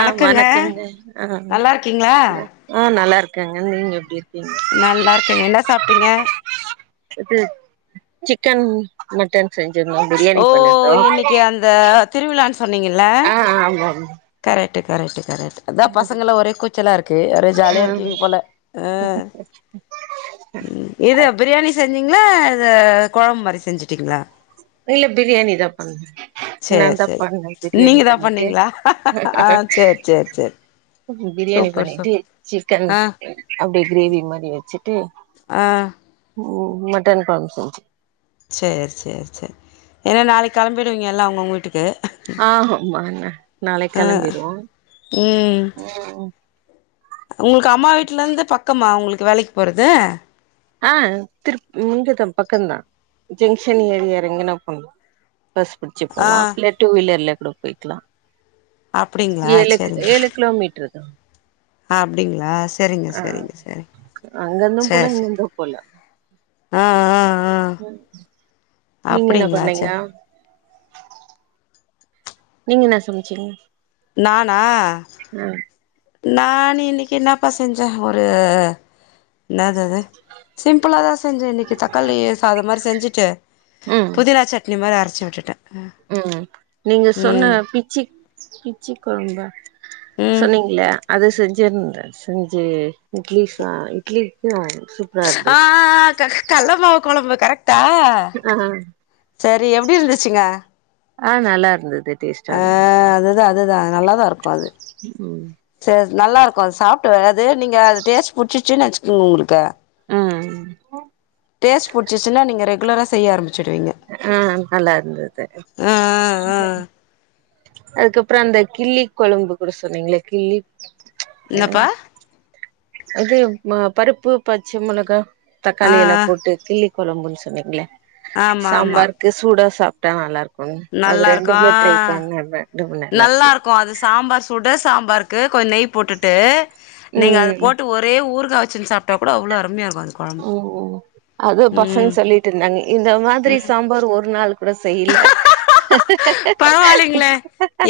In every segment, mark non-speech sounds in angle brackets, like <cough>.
ஆஹ் வணக்கங்க ஆ நல்லா இருக்கீங்களா ஆ நல்லா இருக் கங்க நீங்க எப்டி இரு நல்லா இருக்கேங்க என்ன சாப்ட்டீங்க இது சிக்கன் மட்டன் செஞ்சிருந்தோ பிரியாணி ஓ பண்ணிருந்தோ இன்னைக்கி அந்த திருவிழான் சொன்னீங்கல்ல ஆ ஆமா கரெக்ட் ட்டு கரக்ட்டு கரெக்ட் அதா பசங்களா ஒரே கூச்சலா இருக்கு அப்டியே ஆ ஜாலியா இருக்கீங்க போல ஆ ம் இது பிரியாணி செஞ்சீ ங்ளா இது கொழம்பு மாரி செஞ்சுட்டீங்களா இல்ல பிரியாணிதா பண்ணே சேரி நான்தா சேரி பண்ணே பிரியாணி நீங்க தா பண்ணிட்டு பண்ணீங்களா ஆ சேரி சேரி சேரி பிரியாணி சூப்பர் சூப் பண்ணிட்டு சிக்கன் ஆ அப்டி கிரேவி மாரி வச்சுட்டு ஆஹ் உம் மட்டன் கொழம்பு செஞ்சு சேரி சேரி சேரி ஏன்னா நாளைக்கி கெளம்பிடுவீங்க எல்லா அவுங்க அவுங்க வீட்டுக்கு ஆ ஆமா நாளைக்கு ஆ கெளம்பிருவோ உம் ம் உங்களுக்கு அம்மா வீட்ல இருந்து பக்கமா உங்களுக்கு த்து வேலைக்கு போறது ஆஹ் திரு இங்கதா பக்கம்தா ஜங்ஷன் ஏரியா எறங்கி நா போணு பஸ் பிடிச்சு ஆ போலா இல்ல டூ வீலர்ல கூட போய்க்கலா அப்டிங்களா ஏழுக் ஏழு கிலோமீட்டர்தா அஹ் அப்டிங்களா செரிங்க ஆ செரிங்க செரிங்க செரி அங்கந்தும் போல சேரி இங்கந்தும் போல ஆ ஆ ஆ நீங்க என்ன அப்டிங்களா பண்ணீங்க சே நீங்க என்ன சமைச்சீங்க நானா ம் நா இன்னைக்கி என்னப்பா செஞ்சே ஒரு என்னாது அது சிம்பிளாதா செஞ்சே இன்னைக்கி தக்காளி சாதோ மாரி செஞ்சுட்டு புதினா சட்னி மாரி அரச் சவிட்டுட்டா உம் நீங்க சொன்ன பிச்சி-பிச்சி குழம்ப ம் சொன்னீங்களே அது செஞ்சுருதென் செஞ்சு இட்லி ச இட்லிக்கு அ ஆஹ் ஹ் ஹ் க கள்ள மாவு குழம்பு கரெக்ட் த ஆ செரி எப்டி இருந்துச்சுங்க ஆ நல்லா இருந்தது தேஷ்ட இருந்தாது நல்லா தான் இருக்கோ அது ம் சேர் நல்லா இருக்கோ அது சாப்பிட்டு <unintelligible> அது நீங்க அது டேஸ்ட் புடிச்சு ந இன்னும் உங்களுக்கு ம் டேஸ் போடிச்சுச்சுன்னா நீங்க ரெகு ரெக்குலராக செய்யாரும் ஆஹ நல்லா இருந்தது ஆ ஆ ஆ அதுக்கப்புறம் அந்த கிள்ளி கொலம்பு கூட சொன்னீங்கள கிள்ளி என்னப்பா அது மா பருப்பு பச்ச மிளகா ஆ தக்காளி ஆ எல்லாம் போட்டு கிள்ளி கொழம்புன் சொன்னீங்களா ஆமா ஆமா சம்பார்க் சூடா சாப் ப்டா நல்லா இருக்கு நல்லா இருக்கோ ரெண்டுமே நல்லா இருக்குது இருக்கோ அது சாம்பார் சுட சாம்பார் இருக்கு கொஞ்ச நெய் போட்டுட்டு நீங்க ம் அதது போட்டு ஒரே ஊராக வேச்சு சப்ட்டா கூட அவள அருமையா இருக் ஓ ஓ அது பசங்க சொல்லிட்டு இருந்தாங்க இந்த ம் மாதிரி சாம்பார் ஒரு நாள் கூட செய்யல பரவாயில்லைங்களே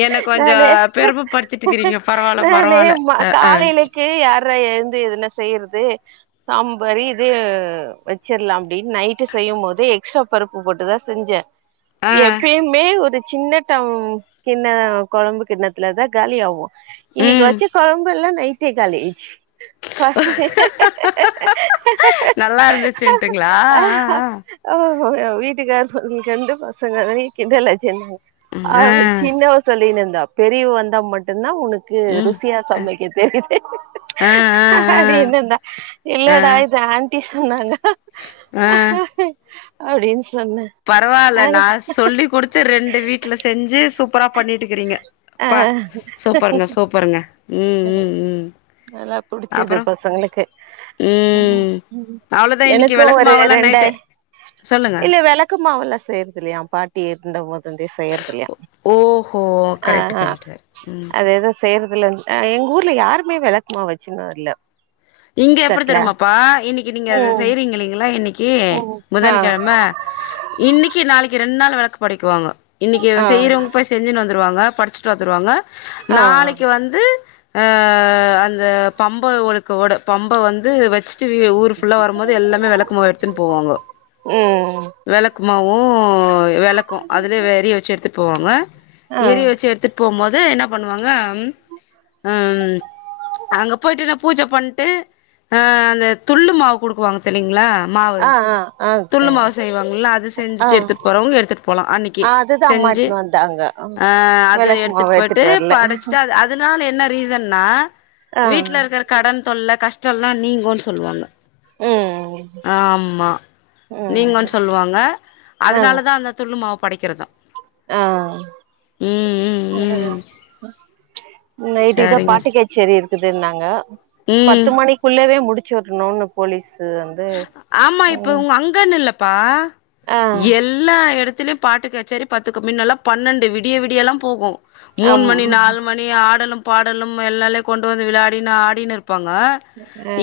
என்ன கொஞ்சோ நானே பெருமப்படுத்திட்டுக்கிறீங்க பரவால்ல நானே பரவால்ல ம அ அ காலையிலக்கு யாரு எப்பற எழுந்து எதுன செய்யறது சாம் மாரி இதது வச்சிடலாம் அப்படின்னு நைட்டு செய்யும் போத எக்ஸ்ட்ரா பருப்பு போட்டுதான் செஞ்சேன் ஆ எப்பயுமே ஒரு சின்னடம் கிண்ண கொழம்பு கிண்ணத்துலத காலி ஆவும் இன்னைக்கு ம் வச்ச குழம்பு எல்லா நைட்டே காலியாச்சி பசங் நல்லா இருந்துச்சுன்ட்டுங்களா ஒரு வீட்டுக்கார சொல்லி ஃபிரெண்ட் பசங்க கிண்டல்ச்சன்னாங்க ஆ ஆ அவ சின்னவ சொல்லினுந் பெரியவ வந்தா மட்டுந்தா உனக் க்கு ம் ருசியா சமைக்க தெரியுது ஆ ஆ ஆ அப்டின்னுந்தா இல்லட இது ஆன் டி சொன்னாங்க ஆஹ் அப்டின் பரவால நா சொல்லி குடுத்து ரெண்டு வீட்ல செஞ்சி சூப்பரா பண்ணிட்டுக்கிறீங்க ஆ ப்பா சூப்பருங்க சூப்பருங்க ம் ம் ம் நல்லா புடிச்சது அப்புறோ பசங்களுக்கு ம் அவ்ளோதா இன்னைக்கு எனக்கு வெளக்கு ஒரு மாவெல்லா நைட்டு ரெண்டாய் சொல்லுங்க இல்ல வெளக்கு மாவெலா செய்றது இல்லையாம் பாட்டி இருந்த செய்யறதுல்லையா ஓஹோ கரெக்ட் ஆஹஹ கரெக்ட் கரெக்ட் ம் அதேதா செய்யறது இல அஹ் எங்க ஊர்ல யாருமே வெளக்குமாவு வச்சுன்னு இல்ல இங்க எப்டி தட்ல தெரிமாப்பா இன்னிக்கு நீங்க அத ம் செய்யறீங்க இல்லைங்களா இன்னிக் கி ம் ஆ புதன்கிழம இன்னிக்கு நாளை கி ரெண்நாள் வெளக்கு படிக்குவாங்க இன்னிக்கு ஆ செய்றவங்க போய் செஞ்சன்னு வ ந்துருவாங்க படிச்சிட்டு வ ந்துருவாங்க ஆ நாளைக்கு வந்து ஆஆ அந்த பம்ப உடுக் கோடு பம்ப வந்து வச் சி ஊர் ஃபுல்லா வரும்போது எல்லாமே வெளக்கு மாவு எடுத்துன் போவாங்க உம் வெளக்குமாவு ஓ வெளக்கு அதுல ஏரிய வச்சி எடுத்துட்டு போவாங்க எரிய ஆ வச்சி எடுத்துட்டு போம்போது என்ன பண்ணுவாங்க அங்க போயிட்டுன பூஜ பண்ணிட்டு அந்த துள்ளு மாவு கொடுக்குவாங்க தெரியுங்களா மாவு ஆஹ் ஆஹ் துள்ளு மாவு செய்வாங்கல்ல அது செஞ்சுட்டு எடுத்துட்டு போறவங்க எடுத்துட்டு போலாம் அன்னைக்கு ஆ அதுதா அம்மா செஞ்சு எட்த்துனு வந்தாங்க ம், ஆஹ் அது விளக்கு மாவு எடுத்துட்டு எட்த்துட்டு போயிட்டு வர்ல படைச்சுட்டு அது அதனால என்ன ரீசன்னா ஆ வீட்டுல இருக்கிற கடன் தொல்லை கஷ்ட டலாம் நீங்குன்னு சொல்லுவாங்க ம் ஆமா நீங்குனு ம் சொல்லுவாங்க அதனால தான் அந்த துள் மாவு படைக்கிறது ஆஹ் ம் ம் நைட்டுக்குதான் சரிங்க ச பாட்டு கச்சேரி இருக்குதுன்னாங்க பத்து ம் மணிக்குள்ளவே முடிஞ் சருனு போலீஸ் ஆமா இப்ப உங்க அங்கன்னு இல்லப்பா ஆ எல்லா இடத்து லையும் பாட்டு கச்சேரி பத்துக்க முன்னல்லாம் பன்னெண்டு விடிய விடிய எல்லா போகும் ஆம் ஆ மூணு ம் மணி நாலு மணி ஆடலு பாடலும் எல்லாலே கொண்டு வந்து விளையாடி ஆடின்னு ப்பங்க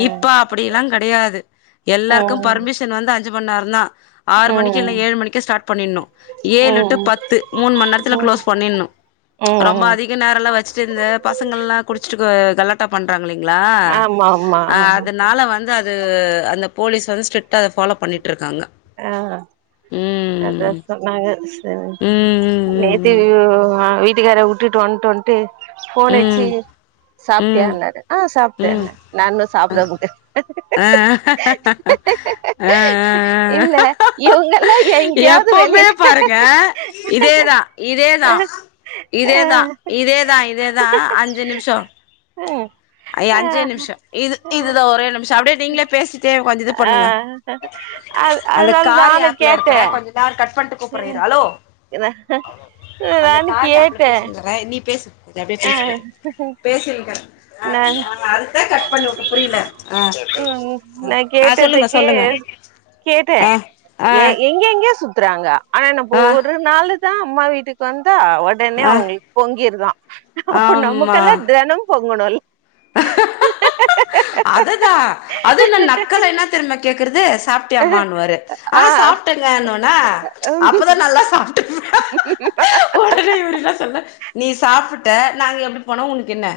இப்ப அப்படில்லாம் கிடையாது எல்லாருக்கும் ம் பர்மிஷன் வந்து அஞ்சு மணி நேரம்தான் ஆறு மணிக்கு இல்ல ம் ஏழு மணிக்கு ஸ்டார்ட் பண்ணிடனும் ஏழு டு ம் பத்து மூணு மணி நேரத்துல க்ளோஸ் பண்ணிடனும் ரொம்ப ம் அதிக நேரம்லம் வச்சிருந்த இந்த பசங்களெல்லாம் குடிச்சிட்டு கலாட் டா பண்றாங்களே ங்களா ஆமா ஆமா அதனால வந்து அது தூ அந்த போலிஸ் வந்து ஸ்ட்ரீட்டா அத ஃபாலோ பண்ணிட் ஆஹ் அத ம் சொன்னாங்க சே நேத்தே ம் வீ ஓ வீட் ட்டுக்கார வுட்டுட்டு வந்துட்டோம்னுட்டு ஃபோன் ம் அடி ச்சு ம் ம் ம் ம் சாப்டியானாரு ஆஹ் சாப்பிட்டேன் ம் நான் இன்னும் சாப்பிட <inaudible> ஆஹ் ஆஹ் இல்ல இவங்கல்லாம் எப்பவுமே பாருங்க இதேதா இதேதா இதேதா இதேதா இதேதா அஞ்சு நிமிஷம் அஞ்சே நிமிஷம் இது இதுதான் ஒரே நிமிஷம் அப்படியே நீங்களே பேசிட்டே கொஞ்சம் இது பண்ணுங்க அ அதனால நானு கே இரு கொஞ்ச தான் இரு கூப்படுற இரு ஹலோ அந்த நானு காரிாப்ல கேட்டே பேசறேன் நீ பேசி எ அப்படியே ஆ பேசு பேசிருக்கன்ட் ஹ நா அதுதான் கட் பண்ணி புரியல ஆ ம் நா ஆ சொல்லுங்க கேட்டதுக்கு சொல்லுங்க கேட்டே ஆ ஆ எங்க எங்கயோ சுத்த திராங்க ஆனா நம்ம ஆ ஒரு நாள் தா அம்மா வீட்டுக்கு வந்து ஓ உடனே ஆ அவங்களுக்கு பொங்கிருதா அப்ப நமக்கெல்லா தெனம் பொங்கணுல் ஹ அதுதான் அது என் நக்கல என்ன தெரும்ம கேக்குறது சாப்பிட்டியாம வாரு ஆ ஆஹ் சாப்பிட்டங்க அப்பதான் நல்லா சாப்பிட்டு உடனே இவரு சொல்ல நீ சாப்ப சாப்பிட்ட நாங்க எப்டி போன உனக்கு என்ன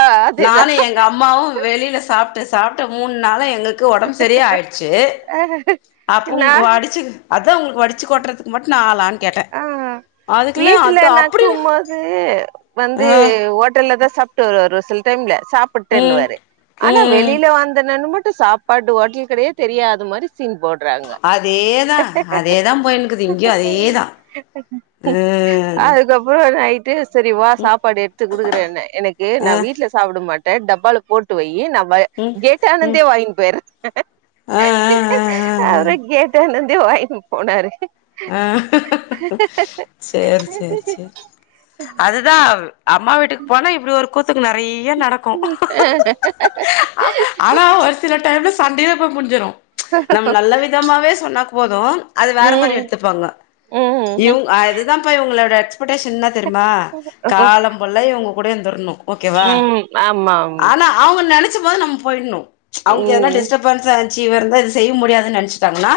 ஆ அதேதா நானு எங்க அம்மாவும் வெளியி சாப்ட்ட மூணு நாளும் எங்களுக் ஒடம்பு சரியாயிடுச்சு அப்ப நா உங்க வாடிச்சு அது அவங்களுக்கு வடிச்சு கொட்டுறதுக்கு மட்டும் நான்ல ஆஹ் வீட்டுல அப்டி நடக்கும்போது வந்து ஆ ஹோட்டல்ல தா சாப்பிட்டு வருவாரு ஒரு சில டைம்ல ம் சாப்பிட்டேன்னுவாரு ஆனா ம் வெளியில வந்தனன்னு மட்டு சாப்பாடு ஹோட்டல் கிடையே தெரியாதது மாரி சீன் போடுறாங்க அதேதான் அதேதான் போயனுக்கு இங்கயும் அதேதான் அதுக்கப்புறம் <unintelligible> செரிவா சாப்பாடு எடுத்து கொடுக்குறேன்னு எனக்கு ஆ நான் வீட்டுல சாப்பிட மாட்டே டப்பாள போட்டு வை நம்ம ம் கேட்ட ம் ஆனந்தே வாங்கி பார் ஆ ஆ ஆ ஆ அவரு கேட்ட என்ன என்ன வாங்கினு போனாரு ஆஹ் சேரி சேரி சேரி அதுதான் அம்மா வீட்டுக்கு போனா இப்படி ஒரு க்கு நெறைய நடக்கும் ம் அ ஆனா ஒரு சில டைம்ல சண்டயில்ல போய் முடிஞ்சிடும் நம்ம நல்ல விதமாவே சொன்னாக்கு போதும் அது வேற மாரி ம் எடுத்து இருப்பாங்க இவங் அதுதான்ப்ப இங்களோட போட்டன் சின்னா தெரியுமா காலம் புல்ல இவங்க கூடேந்துந்தர்ணும் ஓகேவா ம் ஆமாம் ஆனா அவுங்க நென ச்சபோது நம் போயிடணும் அவங்க இதனா ம் டிஸ்டர்பன்ஸா சீவர்ந்து அது செய்ய முடியாதுன்ன நினச்சிட்டாங்கனா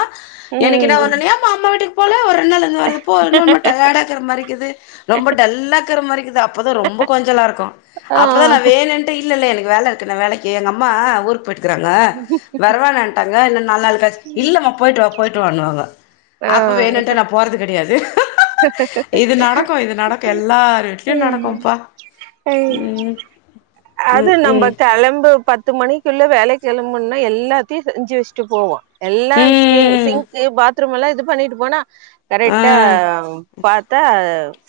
எனக்கு என்ன ம் வண்ணனா எம்மா அம்மா வீட்டுக் போல ஒரு இன்னோருந்து வருது போ <unintelligible> டயடா இக்கற மாரிக்குது ரொம்ப டல்ல இக்கற மாரி அப்பதான் ரொம்ப கொஞ்சால இருக்கும் ஆ அப்பதான் நா வேணுண்டு இல்லல்ல எனக்கு வேல இருக்குன வேலைக்கு எங்க அம்மா ஊர் போட்டு இருக்கறாங்க வரவேட்டாங்க இல்ல நாலு நாளுக்கா இல்லம் போயிட்டு வா போயிட்டு வானுவாங்க ஆஹ அப்போ வேணுன்டு நா போறது கிடையாது இது நடக்கும் இது நடக்கும் எல்லார் வீட்லயும் நடக்கும்பா ஆ உம் அது நம்ம கிளம்பு பத் பத்து மணிக்குள்ள வேலை கிளம்பும்னா எல்லாத்தையும் செஞ்சு வச்சுட்டு போவோம் எல்லாம் சிங் ம் ம் சிங்கு பாத் பாத்ரூமல்லாம் இது பண்ணிட்டு போனா கரெக்டா பாத்தா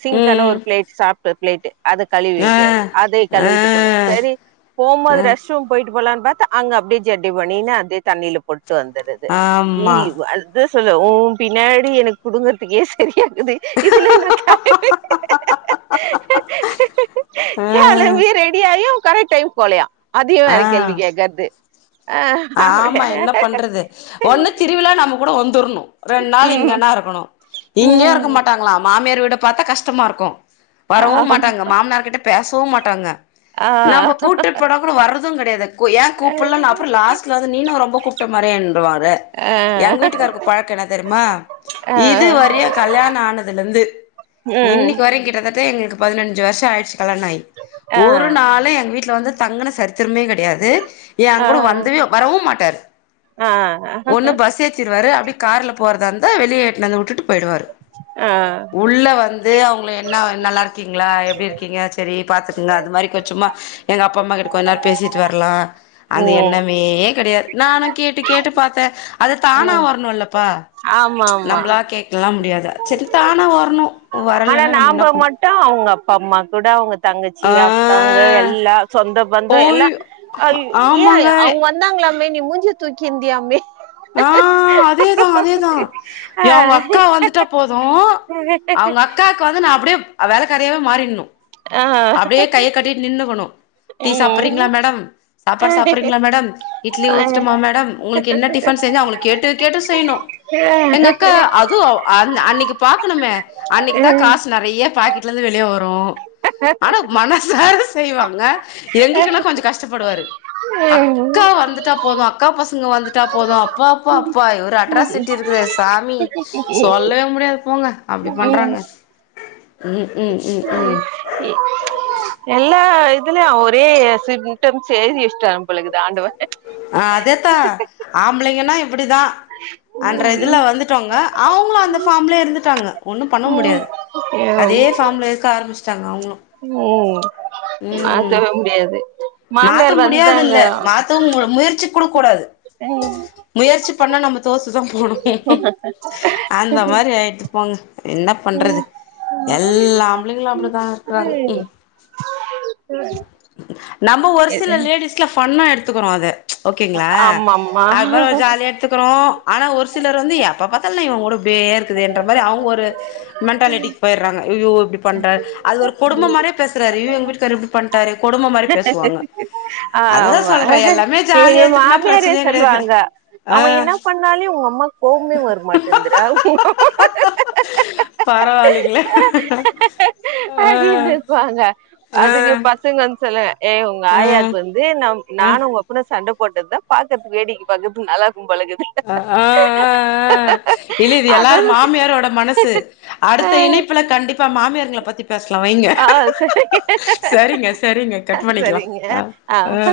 சிங்கான ம் ஒரு பிளேட் சாப்பிட்டு ப்ளேட்டு அத கழுவி ஆ வைக்காது அதே கழுவிட்டு போன ஆ சரி போம்போது ஆ ரெஷ்ரூம் போயிட் போலாம்னு பார்த்தா அங்க அப்படியே ஜெட்டி பணியனு அதே தண்ணியில போட் ட்டு வந்தறது ஆமா இவ் அது சொல்ல ஓன் பின்னாடி எனக்கு புடுங்கறதுக்கே சரியக்குது இதுல ந கிளம்பி ஆ காலம்பி ரெ டயும் கரெக் டைம் போலையாம் அதையும் வேற கேள்வி ஆ கேட்கறது ஆமா என்ன பண்றது ஒண்ணு திருவிழா நம்ம கூட வந்துறணும் ரெண்டு நாள் ம் இங்கன்னா இருக்கணும் இங்கயே இருக்க ம் மாட்டாங்களா மாமியார் வீட பார்த்தா கஷ்டமா இருக்கும் வரவும் மாட்டாங்க ஆமா மாமனார் கிட்ட பேசவும் மாட்டாங்க ஆ நம்ம கூட்டு போன கூட வர தும் கிடையாது ஏன் ஆ கூப்புல்ல அப்புறம் லாஸ்ட் நீன ரொம்ப கூப்பிட்ட மாறியே இன்றுவரு எங்க வீட்டுக்கருக்கு பழக்கம் என்ன தெரியுமா ஆ இது வரயும் கல்யாணம் அனதுலா இருந்து ம் இன்னைக்கு வரையும் கிட்டதா எங்களுக்கு பதினஞ்சு வருஷம் ஆயிடுச்சு கலனாய் ஆ ஒரு நாள் எங்க வீட் விடல வந்து தங்கன சரித்திரமே கிடையாது ஏங்க ஆ கூட வந்தவே வரவும் மாட்டார் ஆ ஒன்னு பஸ் ஏதிருவாரு அப்படி கார்ல போ போறதன்ந்த வெளியே இட்டுனு வந்து விடுட்டு போயிடுவார் ஆ உள்ள வந்து அவங்க என்ன நல்லா இருக்கீங்களா எப்படி இருக்கீங்க சரி பார்த்துட்டு அது மாரி கொஞ்சம் சும்மா எங்க அப்பா அம்மா கிட்ட கொஞ்ச நேரம் பேசிட்டு வரலாம் அது என்ன ம் மே கிடையாது நானும் கேட்டு கேட்டு பார்த்தேன் அது தானா ம் வரணும்ல்லப்பா ஆமா ஆமா நம்மளா கேக்கலா முடியாது சரித்தானா வர்ணும் ஆனா நாம மட்டும் அவங்க அப்பா அம்மா கூட அவங்க தங்கச்சி ஆ அக்காங்க எல்லாம் சொந்த பந்தம் ஓய் எல்லாம் இயோ ஆமாங்க ஏன் அவங்க வந்தாங்களா ஏண்டி மூஞ்சிய தூக்கி இருந்தியாமே ஆஹ் அதேதான் அதே தான் அவங்க அக்கா வந்துட்டா போதும் அவங்க அக்காக்கு வந்து நான் அப்படியே அவ வேல காறியாவே மாறிணும் ஆ ஆ அப்படியே கைய கட்டி நின்றுக்கணும் டீ சாப்பிடுறங்களா ம் மேடம் சாப்பாடு சாப்பிறீங்களா மேடம் இட்லி ஊத்துட்டுமா மேடம் உங்களுக்கு என்ன டிப செஞ்சு அவங்க கேட்டு கேட்டு செய்யணும் எங்க அக்கா அதுவும் அன்னைக்கு பார்க்கணுமே அன்னைக்கு தான் காசு நிறைய பாக்கெடலருந்து வெளிய வரும் நோ ஆனா மனசார செய்வாங்க எங்களுக்குனா கொஞ்ச கஷ்டப்படுவாரு அக்கா வந்துட்டா போது அக்கா பசங்க வந்துட்டா போது அப்பா அப்பா அப்பா இவ அட்ராசிட்டி இருக்குது சாமி சொல்லவே முடியாது போங்க அப்டி பண்றாங்க ம் ம் ம் ம் எல்லா இதுல ஒரே சிம்டம்ஸ் எய்தி வெஷ்டபொலக்குது ஆண்டவ ஆஹ் அதேதா ஆம்பளைங்கன்னா இப்டிதா அன்ற இதுல ம் வந்துட்டோங்க அவங்களு அந்த ஃபார்ம்லே இருந்துடாங்க ஒன்னு பண்ண ம் முடியாது அதே ஃபார்ம்ல இருக்க ஆரம்பிச்சி உம் ம் மாத்தவே முடியாது மாத்த மாமியார் முடியாது வந்தாங்க இல்ல மாத்தவு முயற்சி கூட கூடாது ம் முயற்சி பண்ணா நம்ம தோத்துதா போணு அந்த மாரி ஆயட்டு போங்க என்ன பண்றது எல்லா ஆம்பளைங்களு அப்டிதா இருக்றாங்க நம்ம ஒரு சில லேடிஸ்ல ஃபண்ணா எடுத் துக்குறோ அத ஓகேங்களா ஆமாம்மா அது மாரி ஒரு ஜாலியா எடுத்துக்குறோ ஆனா ஒரு சில <unintelligible> வந்து எப்ப பாத்தாலு இவ கூட இப்டியே இருக்குதுன்ற மாரி அவுங்க ஒரு மென்டாலிட்டி போயிறாங்க ஐயோயோ இப்டி பண்றாரு அது ஒரு கொடும மாறியே பேசுறாரு ஐயோ எங்க வீடுக்காரு <unintelligible> அதுதா ஆமா சொல்றே எல்லாமே எங்க ஜாலியா எத்துக்குனா மாமியாரே பிரச்சனையே கெடையாது சொல்லவாங்க அவ ஆ என்ன பண்ணாலே உங்க அம்மா கோமே வரமாட்டேந்துரா பரவாயில்லைங்களே ஆ அடின்னு இருக்குவாங்க ஆ அதுக்கு <unintelligible> சில ஏ உங்க ஆ ஆயாக்கு வந்து ந ஆ நானு உங்க அப்பன சண்ட போட்டத பாக்கத்து வேடிக்க பாக்கதுக்கு நல்லா இருக்கும் போலக்குது ஆஹ் ஆஹ் ஆஹ் இல்லது அது எல்லாரு மாமியாரோட மனசு அடுத்த இணைப்புல கண்டிப்பா மாமியார் ங்கல பத்தி பேசலா வைங்க ஆஹ் சரிங்க சரிங்க சரிங்க கட் பண்ணிக்கலா சரிங்க அ ஆஹ் அ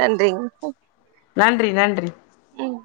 நன்றிங்க நன்றி நன்றி ம்